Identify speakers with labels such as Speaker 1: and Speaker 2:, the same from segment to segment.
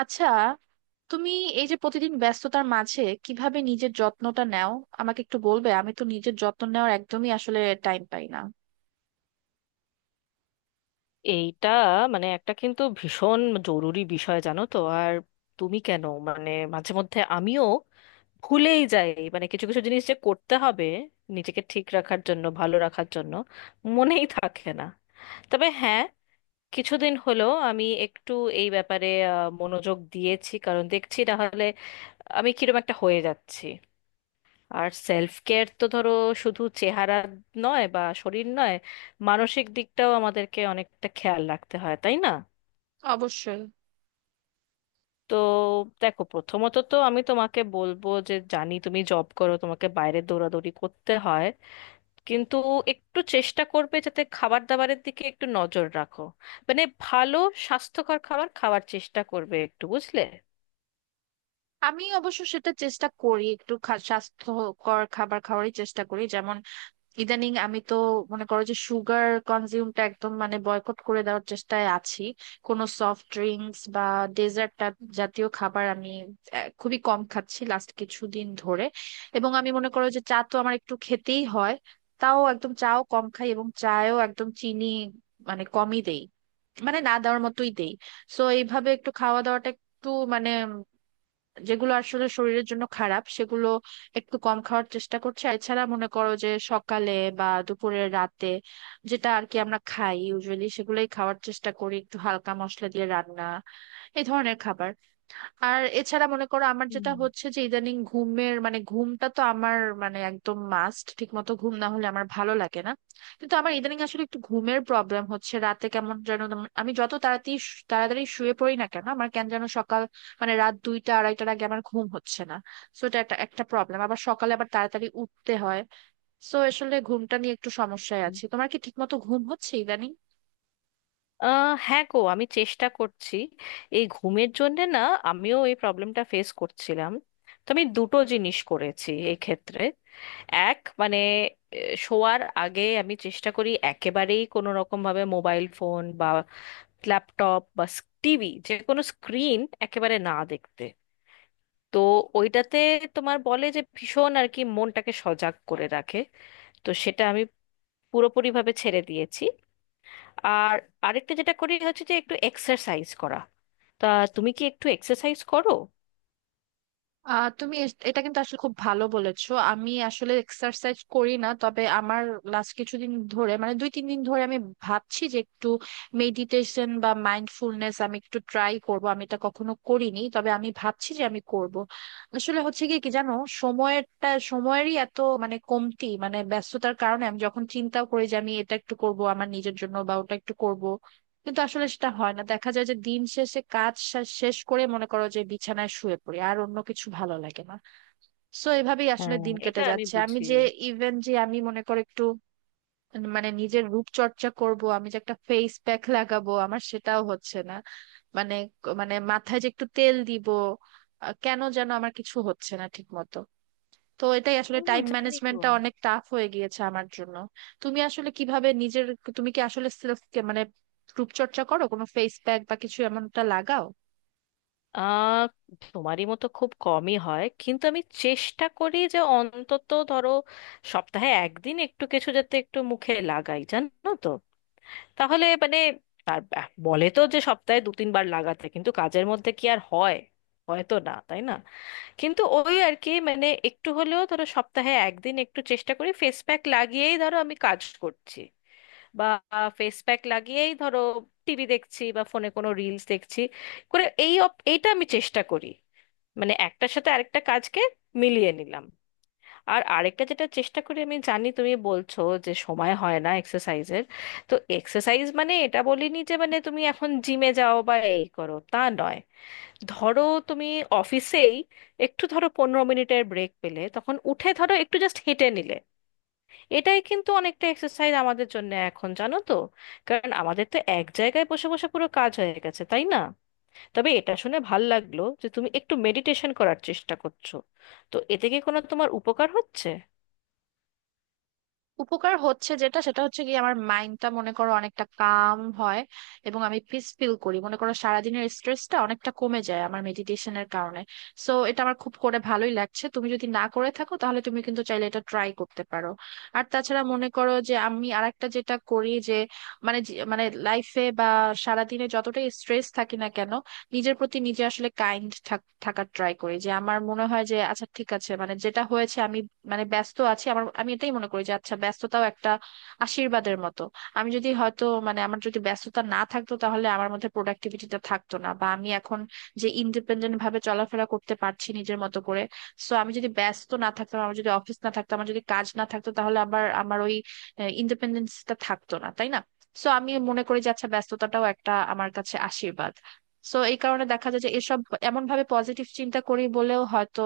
Speaker 1: আচ্ছা, তুমি এই যে প্রতিদিন ব্যস্ততার মাঝে কিভাবে নিজের যত্নটা নাও আমাকে একটু বলবে? আমি তো নিজের যত্ন নেওয়ার একদমই আসলে টাইম পাই না।
Speaker 2: এইটা মানে একটা কিন্তু ভীষণ জরুরি বিষয়, জানো তো? আর তুমি কেন, মানে মাঝে মধ্যে আমিও ভুলেই যাই মানে কিছু কিছু জিনিস যে করতে হবে নিজেকে ঠিক রাখার জন্য, ভালো রাখার জন্য, মনেই থাকে না। তবে হ্যাঁ, কিছুদিন হলো আমি একটু এই ব্যাপারে মনোযোগ দিয়েছি, কারণ দেখছি না হলে আমি কিরকম একটা হয়ে যাচ্ছি। আর সেলফ কেয়ার তো ধরো শুধু চেহারা নয় বা শরীর নয়, মানসিক দিকটাও আমাদেরকে অনেকটা খেয়াল রাখতে হয়, তাই না?
Speaker 1: অবশ্যই।
Speaker 2: তো দেখো, প্রথমত তো আমি তোমাকে বলবো যে, জানি তুমি জব করো, তোমাকে বাইরে দৌড়াদৌড়ি করতে হয়, কিন্তু একটু চেষ্টা করবে যাতে খাবার দাবারের দিকে একটু নজর রাখো। মানে ভালো স্বাস্থ্যকর খাবার খাওয়ার চেষ্টা করবে একটু, বুঝলে।
Speaker 1: আমি অবশ্য সেটা চেষ্টা করি, একটু স্বাস্থ্যকর খাবার খাওয়ারই চেষ্টা করি। যেমন ইদানিং আমি তো মনে করো যে সুগার কনজিউমটা একদম মানে বয়কট করে দেওয়ার চেষ্টায় আছি। কোনো সফট ড্রিঙ্কস বা ডেজার্ট জাতীয় খাবার আমি খুবই কম খাচ্ছি লাস্ট কিছুদিন ধরে। এবং আমি মনে করো যে চা তো আমার একটু খেতেই হয়। তাও একদম চাও কম খাই এবং চায়ও একদম চিনি মানে কমই দেই, মানে না দেওয়ার মতোই দেই। সো এইভাবে একটু খাওয়া দাওয়াটা একটু মানে যেগুলো আসলে শরীরের জন্য খারাপ সেগুলো একটু কম খাওয়ার চেষ্টা করছি। আর এছাড়া মনে করো যে সকালে বা দুপুরে রাতে যেটা আর কি আমরা খাই ইউজুয়ালি সেগুলোই খাওয়ার চেষ্টা করি, একটু হালকা মশলা দিয়ে রান্না এই ধরনের খাবার। আর এছাড়া মনে করো আমার যেটা হচ্ছে যে ইদানিং ঘুমের মানে ঘুমটা তো আমার মানে একদম মাস্ট, ঠিক মতো ঘুম না হলে আমার ভালো লাগে না। কিন্তু আমার ইদানিং আসলে একটু ঘুমের প্রবলেম হচ্ছে, রাতে কেমন যেন আমি যত তাড়াতাড়ি তাড়াতাড়ি শুয়ে পড়ি না কেন আমার কেন যেন সকাল মানে রাত দুইটা আড়াইটার আগে আমার ঘুম হচ্ছে না। সো এটা একটা একটা প্রবলেম, আবার সকালে আবার তাড়াতাড়ি উঠতে হয়। সো আসলে ঘুমটা নিয়ে একটু সমস্যায়
Speaker 2: হুম।
Speaker 1: আছি। তোমার কি ঠিক মতো ঘুম হচ্ছে ইদানিং?
Speaker 2: হ্যাঁ গো, আমি চেষ্টা করছি। এই ঘুমের জন্যে না, আমিও এই প্রবলেমটা ফেস করছিলাম। তো আমি দুটো জিনিস করেছি এই ক্ষেত্রে। এক, মানে শোয়ার আগে আমি চেষ্টা করি একেবারেই কোনো রকম ভাবে মোবাইল ফোন বা ল্যাপটপ বা টিভি, যে কোনো স্ক্রিন একেবারে না দেখতে। তো ওইটাতে তোমার বলে যে ভীষণ আর কি মনটাকে সজাগ করে রাখে। তো সেটা আমি পুরোপুরিভাবে ছেড়ে দিয়েছি। আর আরেকটা যেটা করি হচ্ছে যে একটু এক্সারসাইজ করা। তা তুমি কি একটু এক্সারসাইজ করো?
Speaker 1: তুমি এটা কিন্তু আসলে খুব ভালো বলেছো। আমি আসলে এক্সারসাইজ করি না, তবে আমার লাস্ট কিছুদিন ধরে মানে দুই তিন দিন ধরে আমি ভাবছি যে একটু মেডিটেশন বা মাইন্ডফুলনেস আমি একটু ট্রাই করব। আমি এটা কখনো করিনি, তবে আমি ভাবছি যে আমি করব। আসলে হচ্ছে কি কি জানো, সময়েরটা সময়েরই এত মানে কমতি, মানে ব্যস্ততার কারণে আমি যখন চিন্তা করি যে আমি এটা একটু করব আমার নিজের জন্য বা ওটা একটু করব কিন্তু আসলে সেটা হয় না। দেখা যায় যে দিন শেষে কাজ শেষ করে মনে করো যে বিছানায় শুয়ে পড়ি আর অন্য কিছু ভালো লাগে না। সো এভাবেই আসলে
Speaker 2: হ্যাঁ,
Speaker 1: দিন কেটে
Speaker 2: এটা আমি
Speaker 1: যাচ্ছে। আমি
Speaker 2: বুঝি।
Speaker 1: যে ইভেন যে আমি মনে করো একটু মানে নিজের রূপচর্চা করব, আমি যে একটা ফেস প্যাক লাগাবো আমার সেটাও হচ্ছে না। মানে মানে মাথায় যে একটু তেল দিব, কেন যেন আমার কিছু হচ্ছে না ঠিক মতো। তো এটাই আসলে,
Speaker 2: হুম,
Speaker 1: টাইম
Speaker 2: জানি গো।
Speaker 1: ম্যানেজমেন্টটা অনেক টাফ হয়ে গিয়েছে আমার জন্য। তুমি আসলে কিভাবে নিজের, তুমি কি আসলে সেলফ মানে রূপচর্চা করো? কোনো ফেস প্যাক বা কিছু এমনটা লাগাও?
Speaker 2: আহ তোমারই মতো খুব কমই হয়, কিন্তু আমি চেষ্টা করি যে অন্তত ধরো সপ্তাহে একদিন একটু কিছু যাতে একটু মুখে লাগাই, জানো তো। তাহলে মানে তার বলে তো যে সপ্তাহে দু তিনবার লাগাতে, কিন্তু কাজের মধ্যে কি আর হয়? হয়তো না, তাই না? কিন্তু ওই আর কি, মানে একটু হলেও ধরো সপ্তাহে একদিন একটু চেষ্টা করি। ফেস প্যাক লাগিয়েই ধরো আমি কাজ করছি, বা ফেস প্যাক লাগিয়েই ধরো টিভি দেখছি বা ফোনে কোনো রিলস দেখছি করে। এই এইটা আমি চেষ্টা করি, মানে একটার সাথে আরেকটা কাজকে মিলিয়ে নিলাম। আর আরেকটা যেটা চেষ্টা করি, আমি জানি তুমি বলছো যে সময় হয় না এক্সারসাইজের, তো এক্সারসাইজ মানে এটা বলিনি যে মানে তুমি এখন জিমে যাও বা এই করো, তা নয়। ধরো তুমি অফিসেই একটু ধরো 15 মিনিটের ব্রেক পেলে, তখন উঠে ধরো একটু জাস্ট হেঁটে নিলে এটাই কিন্তু অনেকটা এক্সারসাইজ আমাদের জন্য এখন, জানো তো। কারণ আমাদের তো এক জায়গায় বসে বসে পুরো কাজ হয়ে গেছে, তাই না? তবে এটা শুনে ভাল লাগলো যে তুমি একটু মেডিটেশন করার চেষ্টা করছো। তো এতে কি কোনো তোমার উপকার হচ্ছে?
Speaker 1: উপকার হচ্ছে, যেটা সেটা হচ্ছে কি, আমার মাইন্ডটা মনে করো অনেকটা কাম হয় এবং আমি পিস ফিল করি। মনে করো সারাদিনের স্ট্রেসটা অনেকটা কমে যায় আমার মেডিটেশনের কারণে। সো এটা আমার খুব করে ভালোই লাগছে। তুমি যদি না করে থাকো তাহলে তুমি কিন্তু চাইলে এটা ট্রাই করতে পারো। আর তাছাড়া মনে করো যে আমি আরেকটা যেটা করি যে মানে মানে লাইফে বা সারাদিনে যতটাই স্ট্রেস থাকি না কেন নিজের প্রতি নিজে আসলে কাইন্ড থাকার ট্রাই করি। যে আমার মনে হয় যে আচ্ছা ঠিক আছে, মানে যেটা হয়েছে আমি মানে ব্যস্ত আছি, আমার আমি এটাই মনে করি যে আচ্ছা ব্যস্ততাও একটা আশীর্বাদের মতো। আমি যদি হয়তো মানে আমার যদি ব্যস্ততা না থাকতো তাহলে আমার মধ্যে প্রোডাক্টিভিটিটা থাকতো না, বা আমি এখন যে ইন্ডিপেন্ডেন্ট ভাবে চলাফেরা করতে পারছি নিজের মতো করে, সো আমি যদি ব্যস্ত না থাকতাম, আমার যদি অফিস না থাকতো, আমার যদি কাজ না থাকতো তাহলে আবার আমার ওই ইন্ডিপেন্ডেন্সটা থাকতো না, তাই না? সো আমি মনে করি যে আচ্ছা ব্যস্ততাটাও একটা আমার কাছে আশীর্বাদ। সো এই কারণে দেখা যায় যে এসব এমন ভাবে পজিটিভ চিন্তা করি বলেও হয়তো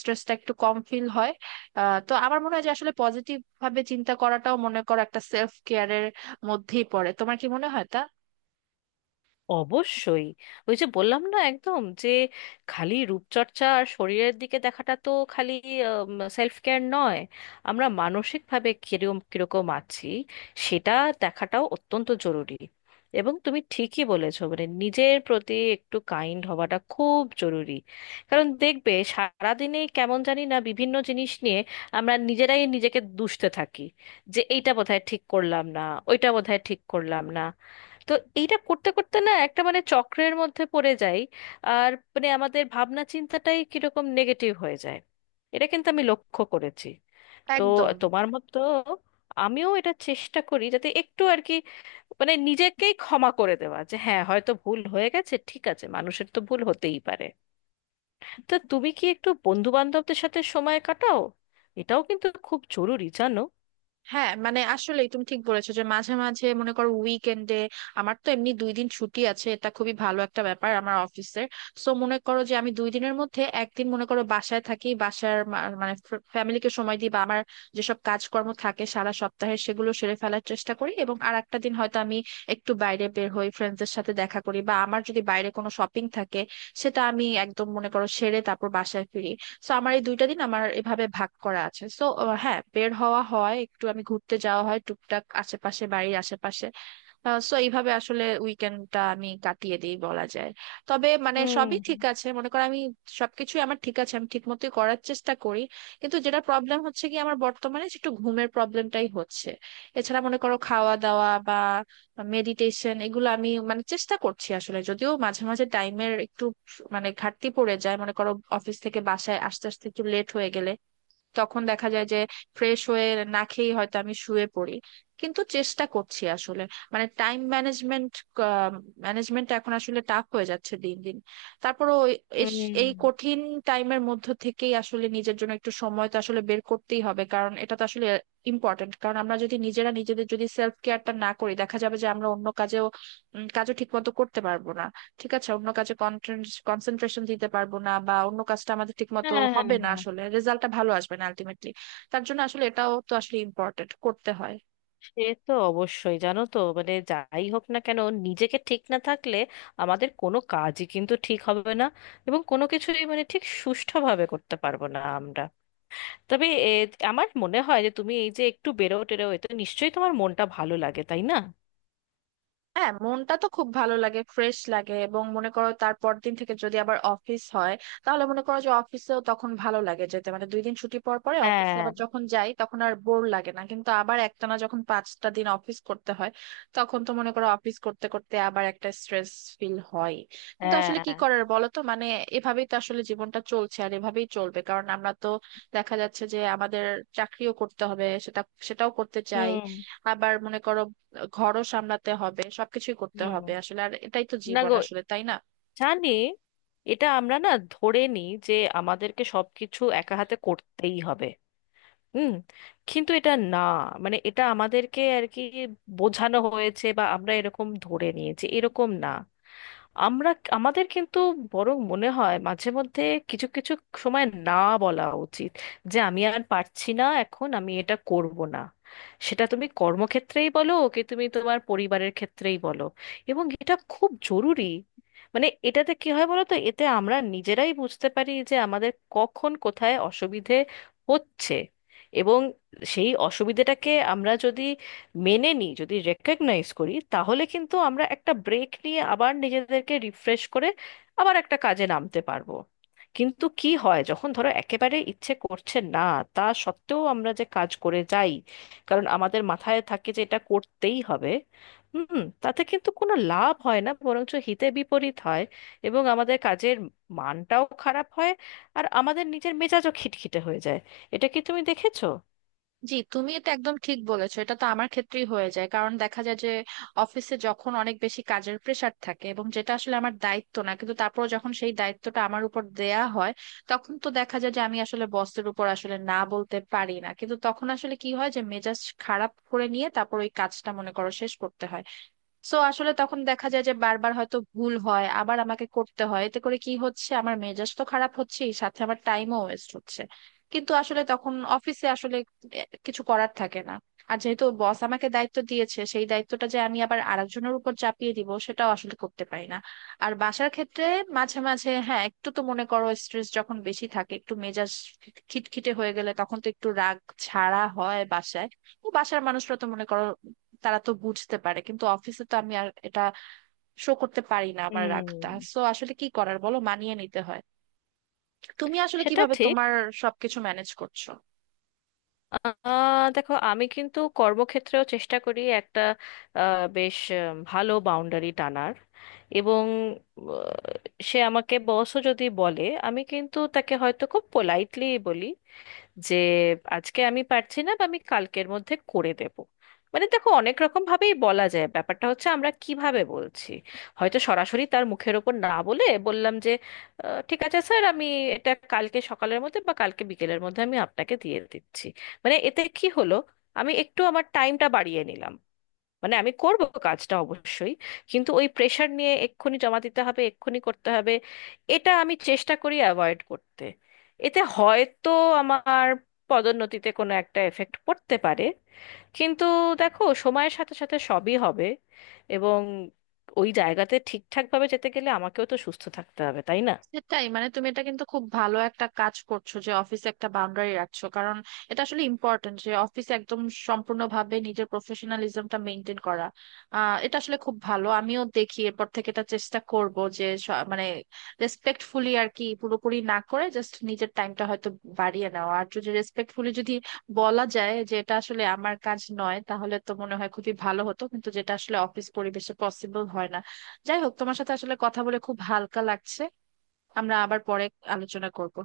Speaker 1: স্ট্রেসটা একটু কম ফিল হয়। তো আমার মনে হয় যে আসলে পজিটিভ ভাবে চিন্তা করাটাও মনে করো একটা সেলফ কেয়ারের মধ্যেই পড়ে। তোমার কি মনে হয় তা?
Speaker 2: অবশ্যই। ওই যে বললাম না, একদম যে খালি রূপচর্চা আর শরীরের দিকে দেখাটা তো খালি সেলফ কেয়ার নয়। আমরা মানসিকভাবে কিরকম কিরকম আছি সেটা দেখাটাও অত্যন্ত জরুরি। এবং তুমি ঠিকই বলেছো, মানে নিজের প্রতি একটু কাইন্ড হওয়াটা খুব জরুরি। কারণ দেখবে সারাদিনে কেমন জানি না বিভিন্ন জিনিস নিয়ে আমরা নিজেরাই নিজেকে দুষতে থাকি, যে এইটা বোধহয় ঠিক করলাম না, ওইটা বোধহয় ঠিক করলাম না। তো এইটা করতে করতে না একটা মানে চক্রের মধ্যে পড়ে যাই, আর মানে আমাদের ভাবনা চিন্তাটাই কিরকম নেগেটিভ হয়ে যায়। এটা কিন্তু আমি লক্ষ্য করেছি। তো
Speaker 1: একদম।
Speaker 2: তোমার মতো আমিও এটা চেষ্টা করি যাতে একটু আর কি, মানে নিজেকেই ক্ষমা করে দেওয়া, যে হ্যাঁ হয়তো ভুল হয়ে গেছে, ঠিক আছে, মানুষের তো ভুল হতেই পারে। তো তুমি কি একটু বন্ধু বান্ধবদের সাথে সময় কাটাও? এটাও কিন্তু খুব জরুরি, জানো।
Speaker 1: হ্যাঁ মানে আসলে তুমি ঠিক বলেছো যে মাঝে মাঝে মনে করো উইকেন্ডে, আমার তো এমনি দুই দিন ছুটি আছে, এটা খুবই ভালো একটা ব্যাপার আমার অফিসের। সো মনে করো যে আমি দুই দিনের মধ্যে একদিন মনে করো বাসায় থাকি, বাসার মানে ফ্যামিলিকে সময় দিই বা আমার যেসব কাজকর্ম থাকে সারা সপ্তাহে সেগুলো সেরে ফেলার চেষ্টা করি, এবং আর একটা দিন হয়তো আমি একটু বাইরে বের হই, ফ্রেন্ডসদের সাথে দেখা করি বা আমার যদি বাইরে কোনো শপিং থাকে সেটা আমি একদম মনে করো সেরে তারপর বাসায় ফিরি। সো আমার এই দুইটা দিন আমার এভাবে ভাগ করা আছে। সো হ্যাঁ, বের হওয়া হয় একটু, আমি ঘুরতে যাওয়া হয় টুকটাক আশেপাশে বাড়ির আশেপাশে। সো এইভাবে আসলে উইকেন্ডটা আমি কাটিয়ে দিই বলা যায়। তবে মানে
Speaker 2: হুম।
Speaker 1: সবই ঠিক আছে, মনে করো আমি সবকিছুই আমার ঠিক আছে, আমি ঠিক মতোই করার চেষ্টা করি। কিন্তু যেটা প্রবলেম হচ্ছে কি, আমার বর্তমানে যে একটু ঘুমের প্রবলেমটাই হচ্ছে। এছাড়া মনে করো খাওয়া দাওয়া বা মেডিটেশন এগুলো আমি মানে চেষ্টা করছি আসলে, যদিও মাঝে মাঝে টাইমের একটু মানে ঘাটতি পড়ে যায়, মনে করো অফিস থেকে বাসায় আস্তে আস্তে একটু লেট হয়ে গেলে। তখন দেখা যায় যে ফ্রেশ হয়ে না খেয়েই হয়তো আমি শুয়ে পড়ি। কিন্তু চেষ্টা করছি আসলে, মানে টাইম ম্যানেজমেন্ট ম্যানেজমেন্ট এখন আসলে টাফ হয়ে যাচ্ছে দিন দিন। তারপরও
Speaker 2: হুম।
Speaker 1: এই কঠিন টাইমের মধ্য থেকেই আসলে নিজের জন্য একটু সময় তো আসলে বের করতেই হবে, কারণ এটা তো আসলে ইম্পর্টেন্ট। কারণ আমরা যদি নিজেরা নিজেদের যদি সেলফ কেয়ারটা না করি দেখা যাবে যে আমরা অন্য কাজেও, কাজও ঠিক মতো করতে পারবো না। ঠিক আছে, অন্য কাজে কনসেন্ট্রেশন দিতে পারবো না বা অন্য কাজটা আমাদের ঠিক মতো
Speaker 2: হ্যাঁ,
Speaker 1: হবে
Speaker 2: হ্যাঁ,
Speaker 1: না,
Speaker 2: হ্যাঁ।
Speaker 1: আসলে রেজাল্টটা ভালো আসবে না আলটিমেটলি। তার জন্য আসলে এটাও তো আসলে ইম্পর্টেন্ট করতে হয়।
Speaker 2: সে তো অবশ্যই, জানো তো মানে যাই হোক না কেন, নিজেকে ঠিক না থাকলে আমাদের কোনো কাজই কিন্তু ঠিক হবে না, এবং কোনো কিছুই মানে ঠিক সুষ্ঠুভাবে করতে পারবো না আমরা। তবে আমার মনে হয় যে তুমি এই যে একটু বেরো টেরো, এতে নিশ্চয়ই তোমার মনটা ভালো লাগে, তাই না?
Speaker 1: হ্যাঁ মনটা তো খুব ভালো লাগে, ফ্রেশ লাগে, এবং মনে করো তারপর দিন থেকে যদি আবার অফিস হয় তাহলে মনে করো যে অফিসেও তখন ভালো লাগে যেতে। মানে দুই দিন ছুটি পর পরে অফিসে
Speaker 2: হ্যাঁ।
Speaker 1: আবার যখন যাই তখন আর বোর লাগে না, কিন্তু আবার একটানা যখন পাঁচটা দিন অফিস করতে হয় তখন তো মনে করো অফিস করতে করতে আবার একটা স্ট্রেস ফিল হয়। কিন্তু আসলে
Speaker 2: হ্যাঁ।
Speaker 1: কি করার বলো তো, মানে এভাবেই তো আসলে জীবনটা চলছে আর এভাবেই চলবে। কারণ আমরা তো দেখা যাচ্ছে যে আমাদের চাকরিও করতে হবে, সেটাও করতে চাই।
Speaker 2: হুম।
Speaker 1: আবার মনে করো ঘরও সামলাতে হবে, সবকিছুই করতে
Speaker 2: হুম।
Speaker 1: হবে আসলে, আর এটাই তো
Speaker 2: না
Speaker 1: জীবন
Speaker 2: গো,
Speaker 1: আসলে, তাই না?
Speaker 2: জানি। এটা আমরা না ধরে নিই যে আমাদেরকে সবকিছু একা হাতে করতেই হবে। হুম। কিন্তু এটা না, মানে এটা আমাদেরকে আর কি বোঝানো হয়েছে বা আমরা এরকম ধরে নিয়েছি, এরকম না। আমরা আমাদের কিন্তু বরং মনে হয় মাঝে মধ্যে কিছু কিছু সময় না বলা উচিত, যে আমি আর পারছি না, এখন আমি এটা করব না। সেটা তুমি কর্মক্ষেত্রেই বলো কি তুমি তোমার পরিবারের ক্ষেত্রেই বলো, এবং এটা খুব জরুরি। মানে এটাতে কি হয় বলো তো? এতে আমরা নিজেরাই বুঝতে পারি যে আমাদের কখন কোথায় অসুবিধে হচ্ছে। এবং সেই অসুবিধেটাকে আমরা যদি মেনে নিই, যদি রেকগনাইজ করি, তাহলে কিন্তু আমরা একটা ব্রেক নিয়ে আবার নিজেদেরকে রিফ্রেশ করে আবার একটা কাজে নামতে পারবো। কিন্তু কি হয়, যখন ধরো একেবারে ইচ্ছে করছে না, তা সত্ত্বেও আমরা যে কাজ করে যাই, কারণ আমাদের মাথায় থাকে যে এটা করতেই হবে। হুম, তাতে কিন্তু কোনো লাভ হয় না, বরঞ্চ হিতে বিপরীত হয়। এবং আমাদের কাজের মানটাও খারাপ হয়, আর আমাদের নিজের মেজাজও খিটখিটে হয়ে যায়। এটা কি তুমি দেখেছো?
Speaker 1: জি, তুমি এটা একদম ঠিক বলেছো। এটা তো আমার ক্ষেত্রেই হয়ে যায়, কারণ দেখা যায় যে অফিসে যখন অনেক বেশি কাজের প্রেসার থাকে এবং যেটা আসলে আমার দায়িত্ব না, কিন্তু তারপর যখন সেই দায়িত্বটা আমার উপর দেয়া হয় তখন তো দেখা যায় যে আমি আসলে বসের উপর আসলে না বলতে পারি না, কিন্তু তখন আসলে কি হয়, যে মেজাজ খারাপ করে নিয়ে তারপর ওই কাজটা মনে করো শেষ করতে হয়। সো আসলে তখন দেখা যায় যে বারবার হয়তো ভুল হয়, আবার আমাকে করতে হয়, এতে করে কি হচ্ছে আমার মেজাজ তো খারাপ হচ্ছে, সাথে আমার টাইমও ওয়েস্ট হচ্ছে। কিন্তু আসলে তখন অফিসে আসলে কিছু করার থাকে না। আর যেহেতু বস আমাকে দায়িত্ব দিয়েছে সেই দায়িত্বটা যে আমি আবার আরেকজনের উপর চাপিয়ে দিব সেটাও আসলে করতে পারি না। আর বাসার ক্ষেত্রে মাঝে মাঝে হ্যাঁ একটু তো মনে করো স্ট্রেস যখন বেশি থাকে, একটু মেজাজ খিটখিটে হয়ে গেলে তখন তো একটু রাগ ছাড়া হয় বাসায়। তো বাসার মানুষরা তো মনে করো, তারা তো বুঝতে পারে, কিন্তু অফিসে তো আমি আর এটা শো করতে পারি না আমার রাগটা।
Speaker 2: হুম,
Speaker 1: সো আসলে কি করার বলো, মানিয়ে নিতে হয়। তুমি আসলে
Speaker 2: সেটা
Speaker 1: কিভাবে
Speaker 2: ঠিক।
Speaker 1: তোমার সবকিছু ম্যানেজ করছো?
Speaker 2: আহ দেখো, আমি কিন্তু কর্মক্ষেত্রেও চেষ্টা করি একটা বেশ ভালো বাউন্ডারি টানার। এবং সে আমাকে বসও যদি বলে, আমি কিন্তু তাকে হয়তো খুব পোলাইটলি বলি যে আজকে আমি পারছি না, বা আমি কালকের মধ্যে করে দেব। মানে দেখো অনেক রকম ভাবেই বলা যায়, ব্যাপারটা হচ্ছে আমরা কিভাবে বলছি। হয়তো সরাসরি তার মুখের ওপর না বলে বললাম যে ঠিক আছে স্যার, আমি এটা কালকে সকালের মধ্যে বা কালকে বিকেলের মধ্যে আমি আপনাকে দিয়ে দিচ্ছি। মানে এতে কি হলো, আমি একটু আমার টাইমটা বাড়িয়ে নিলাম। মানে আমি করব কাজটা অবশ্যই, কিন্তু ওই প্রেশার নিয়ে এক্ষুনি জমা দিতে হবে, এক্ষুনি করতে হবে, এটা আমি চেষ্টা করি অ্যাভয়েড করতে। এতে হয়তো আমার পদোন্নতিতে কোনো একটা এফেক্ট পড়তে পারে, কিন্তু দেখো সময়ের সাথে সাথে সবই হবে। এবং ওই জায়গাতে ঠিকঠাকভাবে যেতে গেলে আমাকেও তো সুস্থ থাকতে হবে, তাই না?
Speaker 1: সেটাই, মানে তুমি এটা কিন্তু খুব ভালো একটা কাজ করছো যে অফিসে একটা বাউন্ডারি রাখছো, কারণ এটা আসলে ইম্পর্টেন্ট যে অফিসে একদম সম্পূর্ণভাবে নিজের প্রফেশনালিজমটা মেনটেন করা। এটা আসলে খুব ভালো। আমিও দেখি এরপর থেকে এটা চেষ্টা করব যে মানে রেসপেক্টফুলি আর কি পুরোপুরি না করে জাস্ট নিজের টাইমটা হয়তো বাড়িয়ে নেওয়া। আর যদি রেসপেক্টফুলি যদি বলা যায় যে এটা আসলে আমার কাজ নয় তাহলে তো মনে হয় খুবই ভালো হতো, কিন্তু যেটা আসলে অফিস পরিবেশে পসিবল হয় না। যাই হোক, তোমার সাথে আসলে কথা বলে খুব হালকা লাগছে। আমরা আবার পরে আলোচনা করব।